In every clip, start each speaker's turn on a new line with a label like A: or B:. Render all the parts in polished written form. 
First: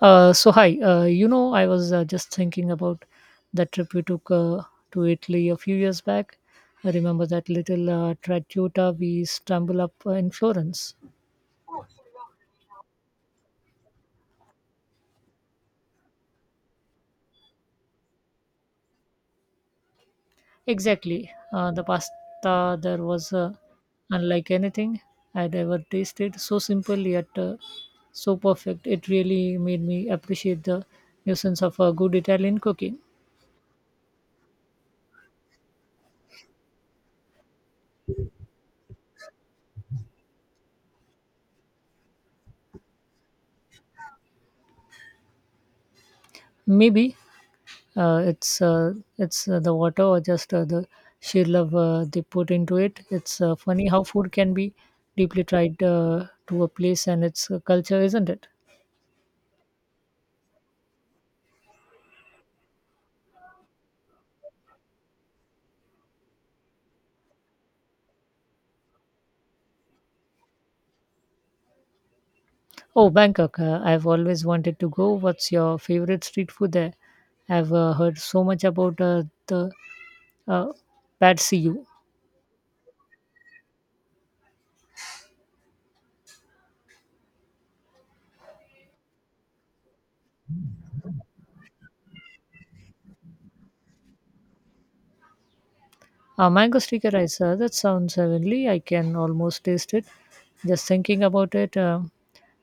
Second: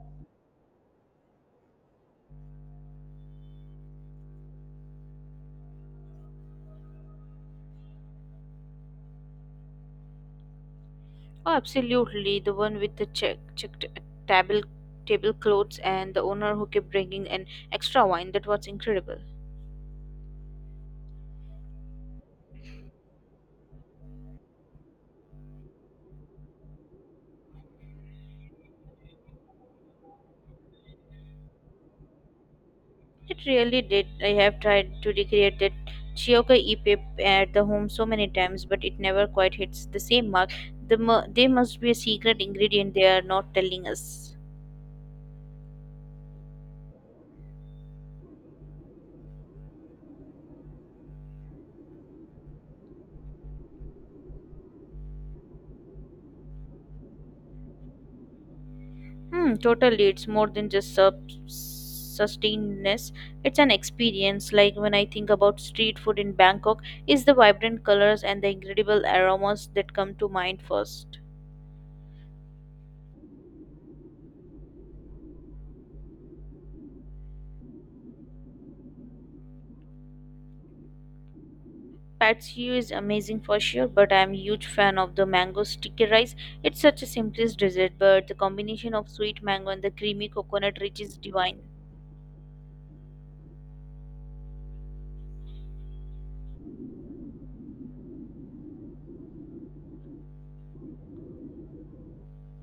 A: So hi, I was just thinking about that trip we took to Italy a few years back. I remember that little trattoria we stumbled up in Florence.
B: Oh, absolutely. The one with the checked table tablecloths and the owner who kept bringing an extra wine. That was incredible.
A: Exactly, the pasta there was unlike anything I'd ever tasted. So simple yet so perfect. It really made me appreciate the nuisance of good Italian cooking.
B: It really did. I have tried to recreate that Chioka epip at the home so many times, but it never quite hits the same mark. There must be a secret ingredient they are not telling us.
A: Maybe uh, it's uh, it's the water or just the sheer love they put into it. It's funny how food can be deeply tied to a place and its culture, isn't it?
B: Hmm, totally. It's more than just sustainedness. It's an experience. Like when I think about street food in Bangkok, it's the vibrant colors and the incredible aromas that come to mind first.
A: Oh, Bangkok! I've always wanted to go. What's your favorite street food there? I've heard so much about the uh, Pad See Ew.
B: Patsy is amazing for sure, but I'm a huge fan of the mango sticky rice. It's such a simplest dessert, but the combination of sweet mango and the creamy coconut rich is divine.
A: A mango sticky rice, that sounds heavenly. I can almost taste it. Just thinking about it,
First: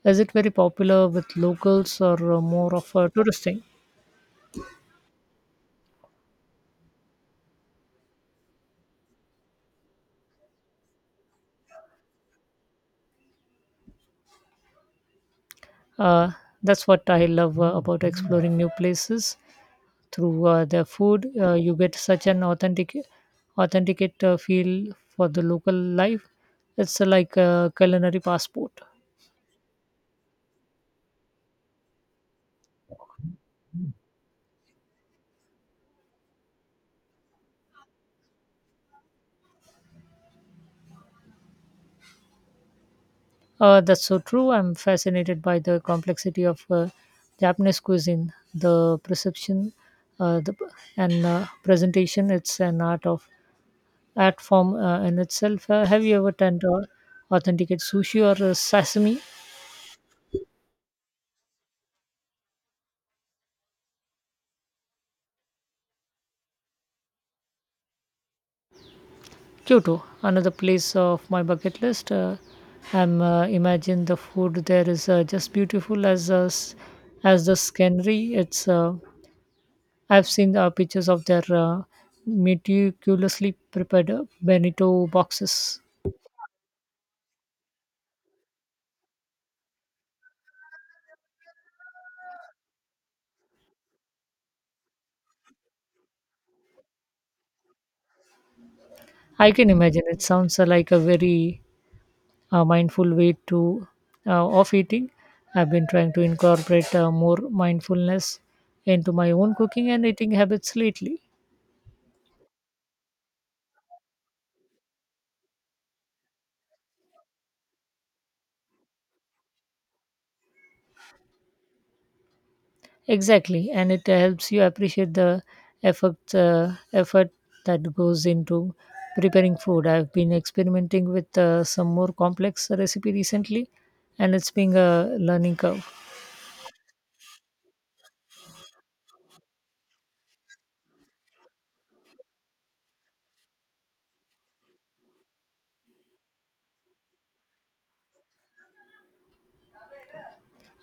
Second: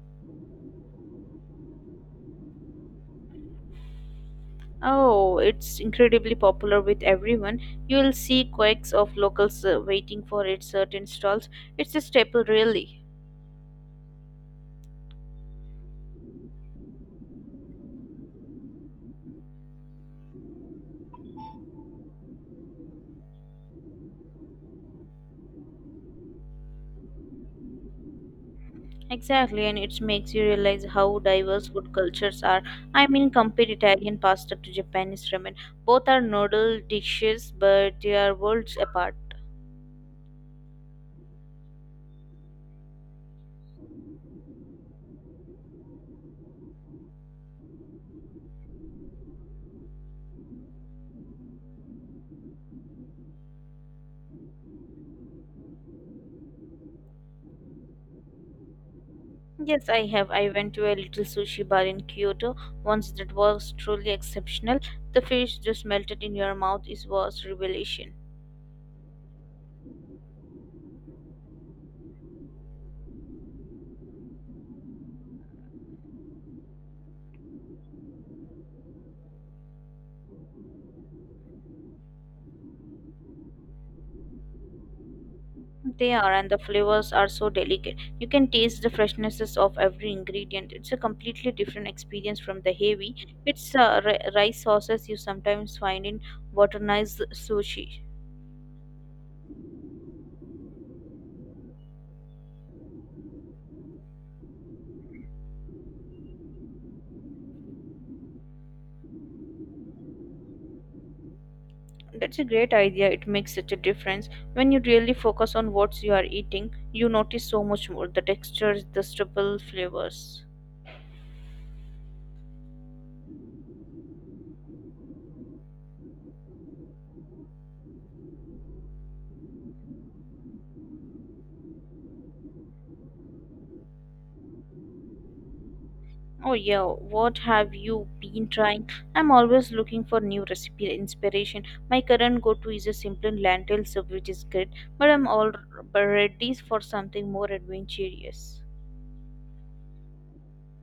A: is it very popular with locals or more of a tourist thing?
B: Oh, it's incredibly popular with everyone. You will see quakes of locals waiting for its certain stalls. It's a staple, really.
A: Uh, that's what I love about exploring new places through their food. You get such an authenticate feel for the local life. It's like a culinary passport.
B: Exactly, and it makes you realize how diverse food cultures are. I mean, compare Italian pasta to Japanese ramen. Both are noodle dishes, but they are worlds apart.
A: That's so true. I'm fascinated by the complexity of Japanese cuisine, the perception, uh, the, and presentation. It's an art form in itself. Have you ever tried authenticate sushi or sashimi?
B: Yes, I have. I went to a little sushi bar in Kyoto once that was truly exceptional. The fish just melted in your mouth. It was revelation.
A: Kyoto, another place of my bucket list. I'm imagine the food there is just beautiful as as the scenery. It's I've seen pictures of their meticulously prepared Benito boxes.
B: They are, and the flavors are so delicate. You can taste the freshnesses of every ingredient. It's a completely different experience from the heavy. It's rice sauces you sometimes find in modernized sushi.
A: I can imagine it sounds like a very mindful way to of eating. I've been trying to incorporate more mindfulness into my own cooking and eating habits lately.
B: That's a great idea. It makes such a difference. When you really focus on what you are eating, you notice so much more the textures, the stubble flavors.
A: Exactly, and it helps you appreciate the effort that goes into preparing food. I've been experimenting with some more complex recipe recently, and it's been a learning curve.
B: Oh yeah, what have you been trying? I'm always looking for new recipe inspiration. My current go-to is a simple lentil soup, which is great, but I'm all ready for something more adventurous.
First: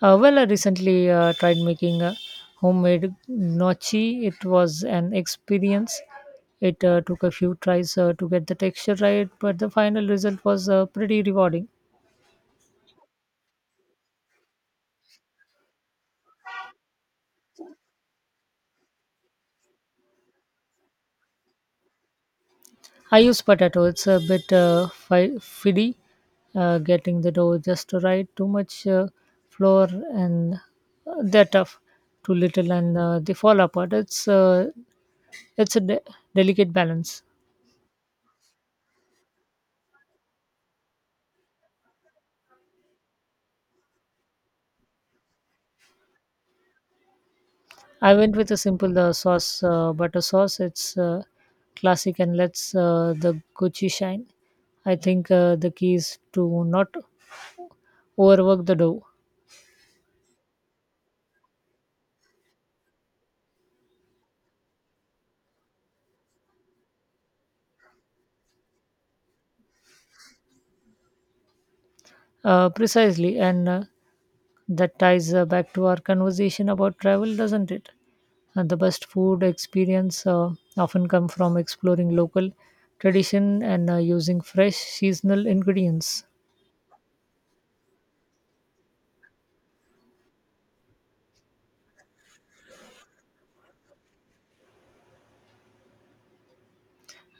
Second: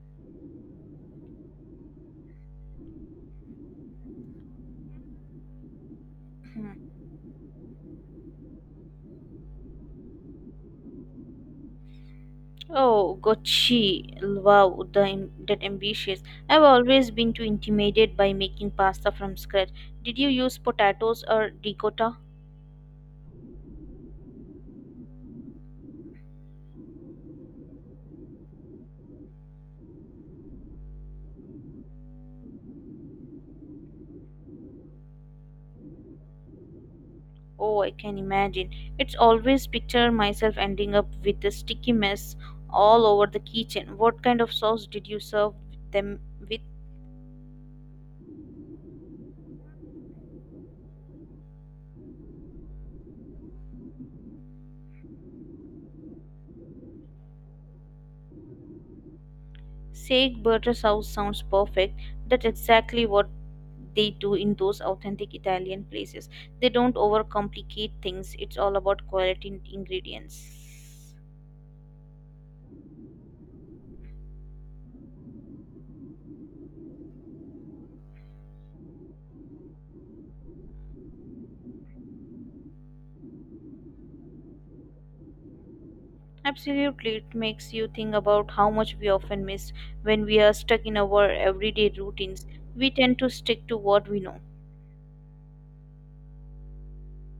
A: Well, I recently tried making a homemade gnocchi. It was an experience. It
B: Hmm.
A: took a few tries to get the texture right, but the final result was pretty rewarding.
B: Oh, gochi! Wow, that ambitious! I've always been too intimidated by making pasta from scratch. Did you use potatoes or ricotta?
A: I use potato. It's a bit fiddly getting the dough just right. Too much flour and they're tough. Too little and they fall apart. It's a delicate balance.
B: Oh, I can imagine. It's always picture myself ending up with a sticky mess all over the kitchen. What kind of sauce did you serve them with?
A: I went with a simple butter sauce. It's classic and lets the Gucci shine. I think the key is to not overwork the dough.
B: Sage butter sauce sounds perfect. That's exactly what they do in those authentic Italian places. They don't overcomplicate things. It's all about quality and ingredients.
A: Precisely, and that ties back to our conversation about travel, doesn't it? And the best food experience often come from exploring local tradition and using fresh seasonal ingredients.
B: Absolutely, it makes you think about how much we often miss when we are stuck in our everyday routines. We tend to stick to what we know.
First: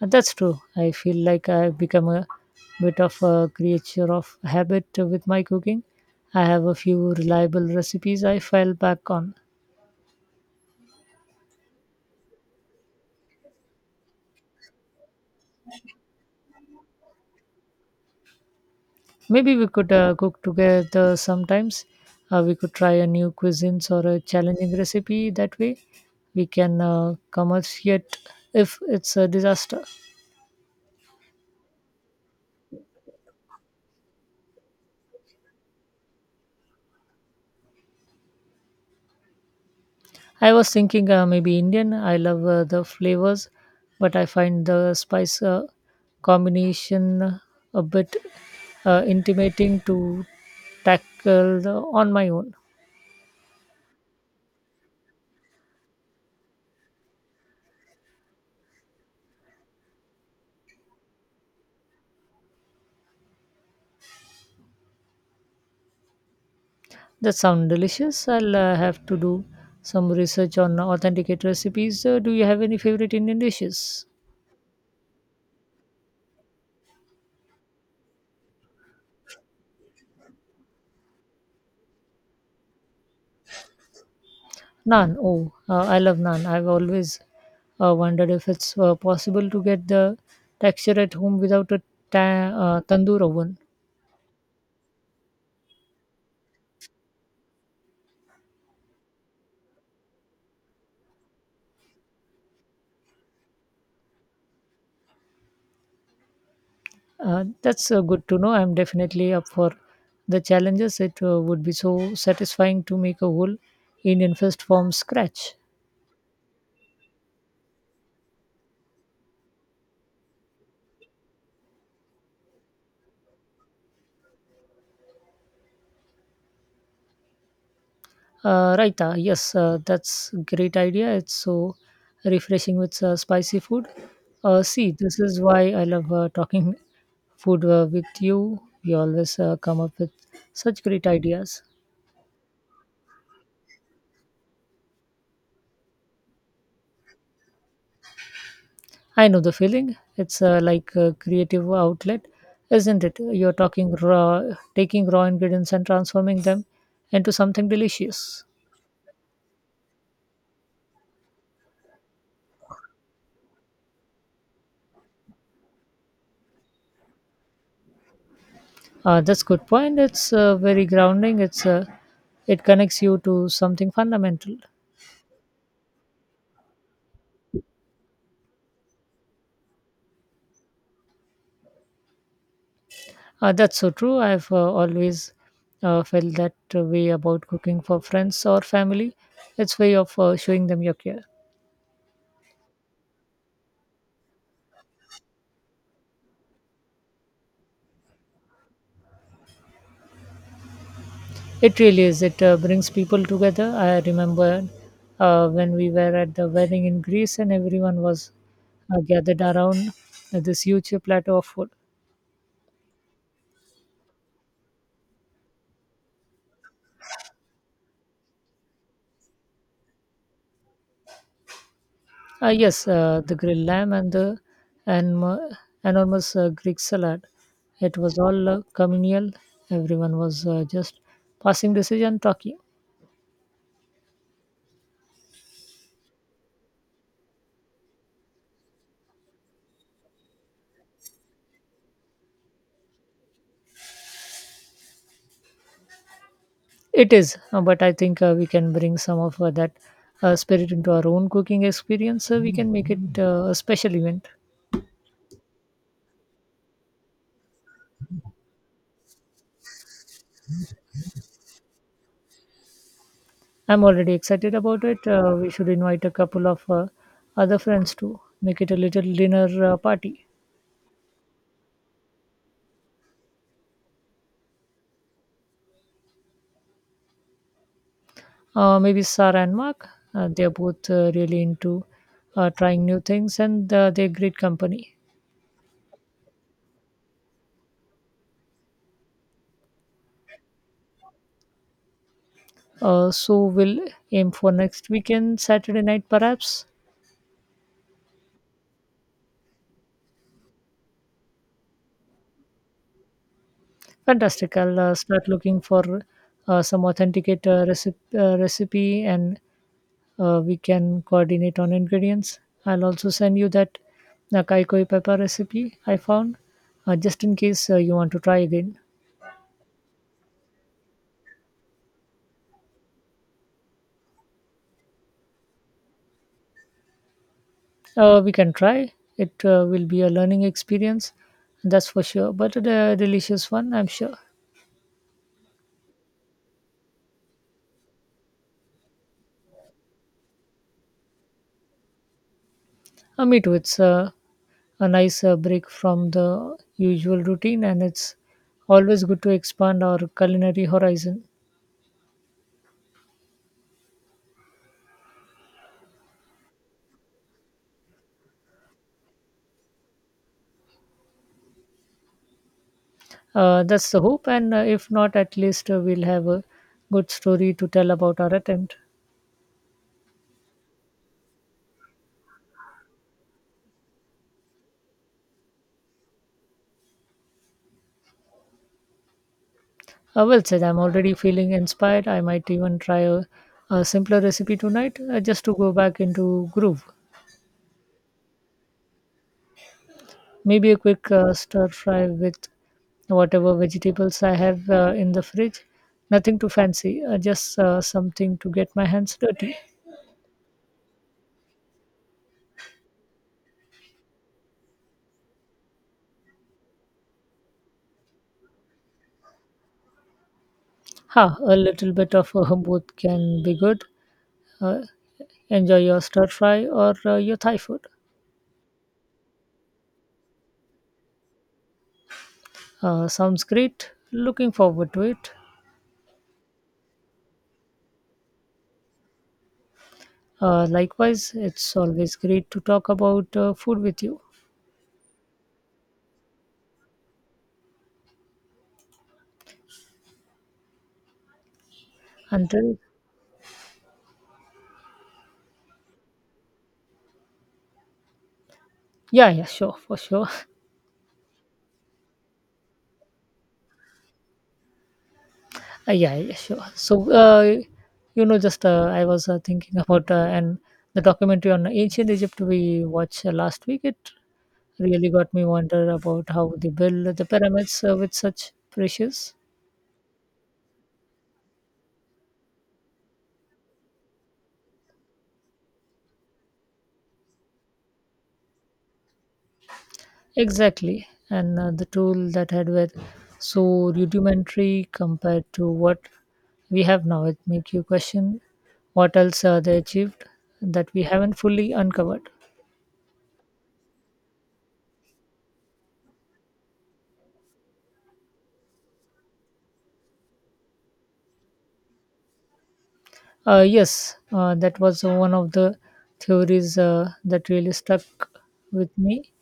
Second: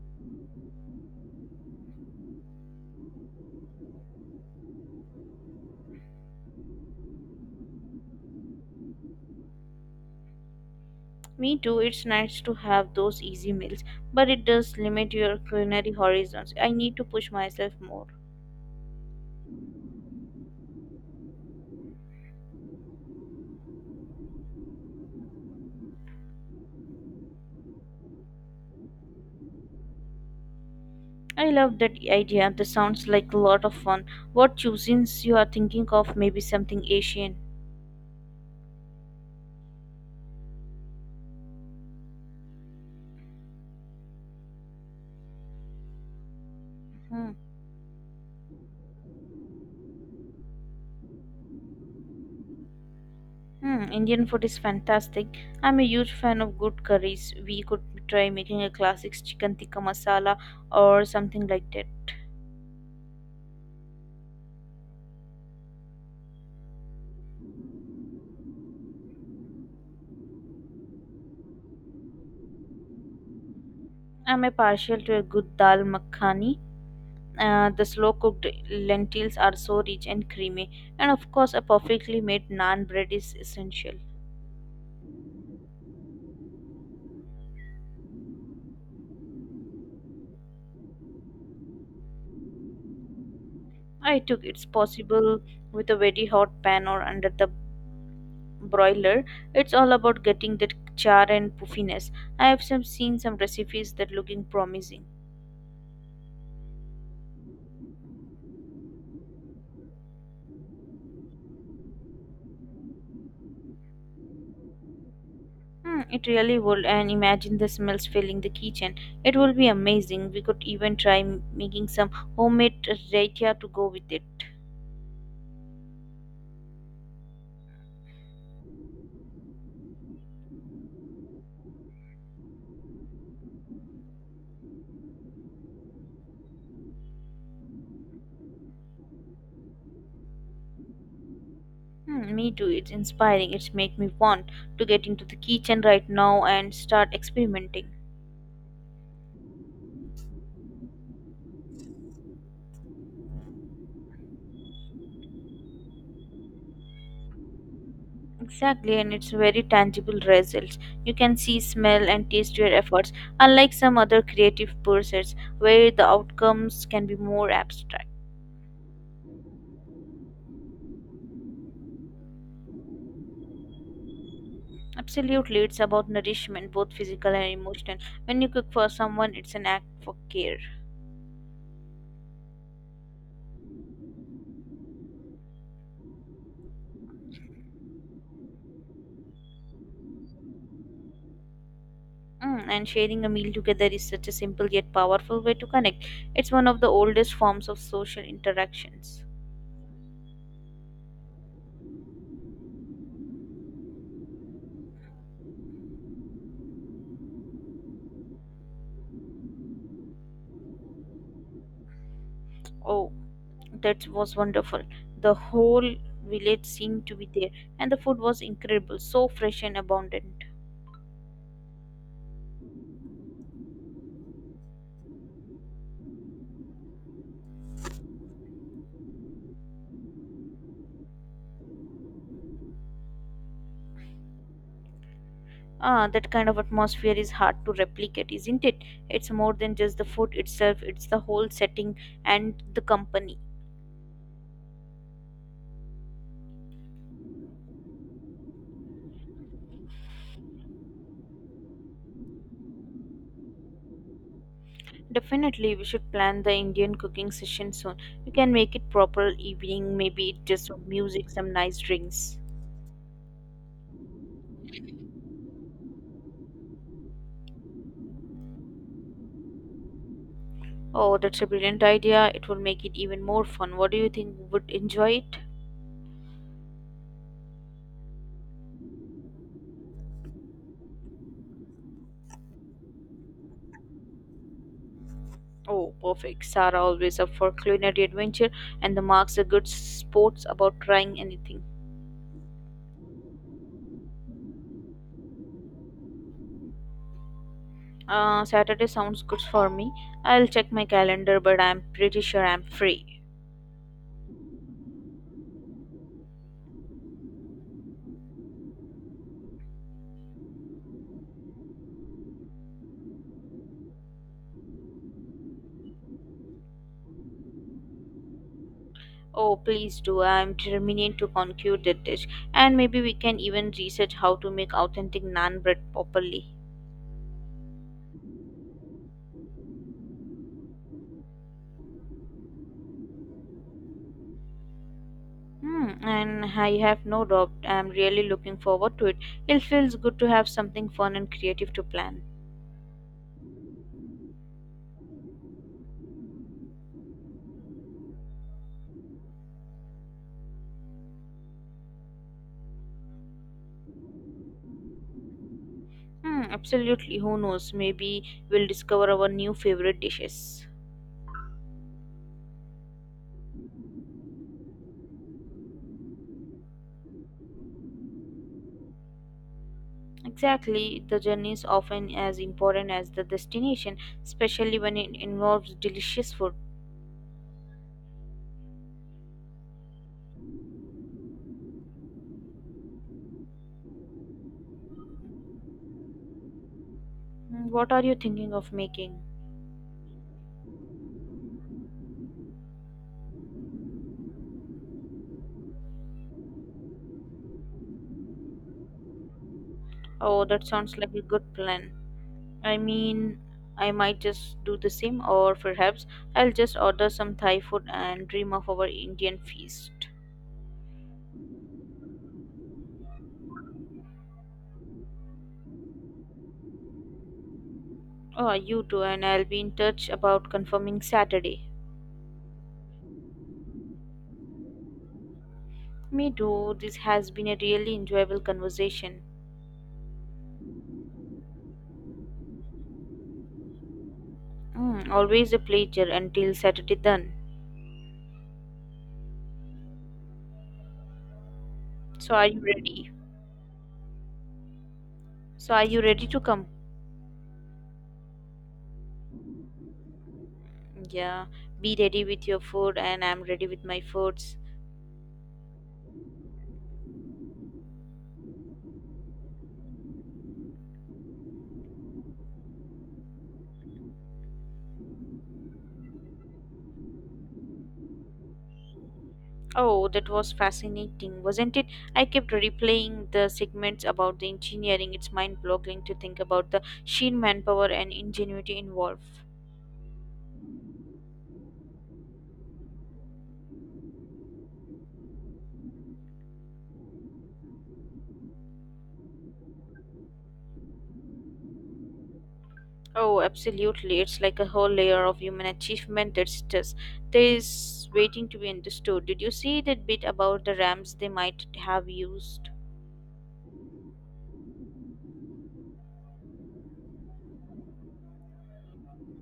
A: And that's true. I feel like I've become a bit of a creature of habit with my cooking. I have a few reliable recipes I fall back on.
B: Me too, it's nice to have those easy meals, but it does limit your culinary horizons. I need to push myself more.
A: Maybe we could cook together sometimes. We could try a new cuisines or a challenging recipe. That way, we can commerciate if it's a disaster.
B: I love that idea. That sounds like a lot of fun. What cuisines you are thinking of? Maybe something Asian.
A: I was thinking maybe Indian. I love the flavors, but I find the spice
B: Hmm.
A: combination a bit intimidating to tackle the, on my own.
B: Hmm. Indian food is fantastic. I'm a huge fan of good curries. We could try making a classic chicken tikka masala or something like that.
A: That sounds delicious. I'll have to do some research on authenticate recipes. Do you have any favorite Indian dishes?
B: I'm a partial to a good dal makhani. The slow cooked lentils are so rich and creamy, and of course, a perfectly made naan bread is essential.
A: Naan. Oh, I love naan. I've always wondered if it's possible to get the texture at home without a tandoor oven.
B: I took it's possible with a very hot pan or under the broiler. It's all about getting that char and puffiness. I have some, seen some recipes that looking promising.
A: That's good to know. I'm definitely up for the challenges. It would be so satisfying to make a whole Indian feast from scratch.
B: Hmm, it really would, and imagine the smells filling the kitchen. It will be amazing. We could even try making some homemade raita to go with it.
A: Raita, yes, that's great idea. It's so refreshing with spicy food. See, this is why I love talking food with you. You always come up with such great ideas.
B: Hmm, me too. It's inspiring. It's make me want to get into the kitchen right now and start experimenting.
A: I know the feeling. It's like a creative outlet, isn't it? Taking raw ingredients and transforming them into something delicious.
B: Exactly, and it's very tangible results. You can see, smell, and taste your efforts, unlike some other creative pursuits where the outcomes can be more abstract.
A: That's good point. It's very grounding. It's it connects you to something fundamental.
B: Absolutely, it's about nourishment, both physical and emotional. When you cook for someone, it's an act for care.
A: That's so true. I've always felt that way about cooking for friends or family. It's way of showing them your care.
B: Mm, and sharing a meal together is such a simple yet powerful way to connect. It's one of the oldest forms of social interactions.
A: It really is. It brings people together. I remember when we were at the wedding in Greece and everyone was gathered around this huge platter of food.
B: Oh. That was wonderful. The whole village seemed to be there, and the food was incredible, so fresh and abundant.
A: Yes, the grilled lamb and and mo- enormous Greek salad. It was all communal. Everyone was just passing decision talking.
B: Ah, that kind of atmosphere is hard to replicate, isn't it? It's more than just the food itself, it's the whole setting and the company.
A: It is, but I think we can bring some of that spirit into our own cooking experience. So we can make it a special event.
B: Definitely, we should plan the Indian cooking session soon. We can make it proper evening, maybe just some music, some nice drinks.
A: I'm already excited about it. We should invite a couple of other friends to make it a little dinner party.
B: Oh, that's a brilliant idea. It will make it even more fun. What do you think would enjoy it?
A: Maybe Sarah and Mark. They are both really into trying new things and they're great company.
B: Oh, perfect. Sarah always up for culinary adventure, and the Mark's a good sports about trying anything.
A: So we'll aim for next weekend, Saturday night perhaps.
B: Saturday sounds good for me. I'll check my calendar, but I'm pretty sure I'm free.
A: Fantastic. I'll start looking for some authenticate recipe and we can coordinate on ingredients. I'll also send you that kaikoi pepper recipe I found just in case you want to try again.
B: Oh, please do. I'm determined to conquer that dish, and maybe we can even research how to make authentic naan bread properly.
A: We can try. It will be a learning experience, that's for sure, but a delicious one, I'm sure.
B: Hmm, and I have no doubt. I'm really looking forward to it. It feels good to have something fun and creative to plan.
A: Me too. It's a nice break from the usual routine and it's always good to expand our culinary horizon.
B: Hmm, absolutely. Who knows? Maybe we'll discover our new favorite dishes.
A: That's the hope, and if not, at least we'll have a good story to tell about our attempt.
B: Exactly. The journey is often as important as the destination, especially when it involves delicious food.
A: Well said, I'm already feeling inspired. I might even try a simpler recipe tonight just to go back into groove.
B: Hmm, what are you thinking of making?
A: Maybe a quick stir fry with whatever vegetables I have in the fridge. Nothing too fancy, just something to get my hands dirty.
B: Oh, that sounds like a good plan. I mean, I might just do the same, or perhaps I'll just order some Thai food and dream of our Indian feast.
A: Ha, a little bit of both can be good. Uh, enjoy your stir fry or your Thai food.
B: Oh, you too, and I'll be in touch about confirming Saturday.
A: Sounds great. Looking forward to it.
B: Me too. This has been a really enjoyable conversation.
A: Likewise, it's always great to talk about food with you.
B: Mm, always a pleasure until Saturday then. So are you
A: Until
B: ready? So are you ready to come?
A: yeah, yeah, sure, for sure.
B: Yeah, be ready with your food and I'm ready with my foods.
A: Yeah, yeah, sure. So, you know, just I was thinking about and the documentary on ancient Egypt we watched last week. It really got me wonder about how they built the pyramids with such precious.
B: Oh, that was fascinating, wasn't it? I kept replaying the segments about the engineering. It's mind-boggling to think about the sheer manpower and ingenuity involved.
A: Exactly. And the tool that had were so rudimentary compared to what we have now. It make you question what else they achieved that we haven't fully uncovered.
B: Oh, absolutely. It's like a whole layer of human achievement that's just there is waiting to be understood. Did you see that bit about the ramps they might have used?
A: Yes, that was one of the theories that really stuck with me.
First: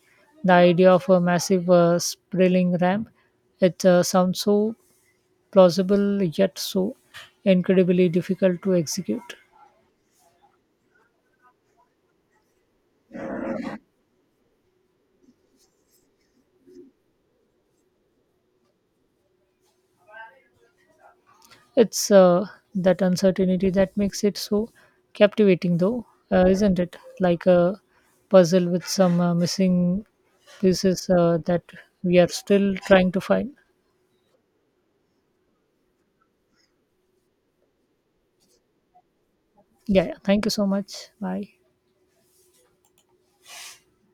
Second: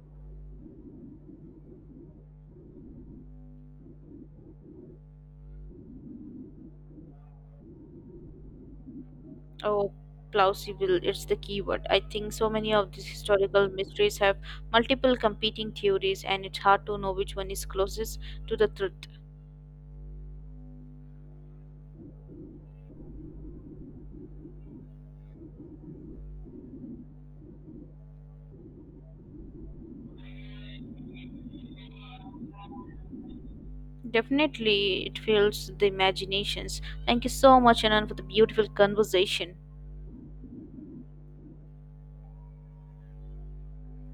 A: The idea of a massive spiraling ramp. It sounds so plausible yet so incredibly difficult to execute.
B: Oh, plausible, it's the keyword. I think so many of these historical mysteries have multiple competing theories, and it's hard to know which one is closest to the truth.
A: It's that uncertainty that makes it so captivating, though, isn't it? Like a puzzle with some missing pieces that we are still trying to find.
B: Definitely, it fills the imaginations. Thank you so much, Anand, for the beautiful conversation.
A: Yeah, yeah. Thank you so much. Bye.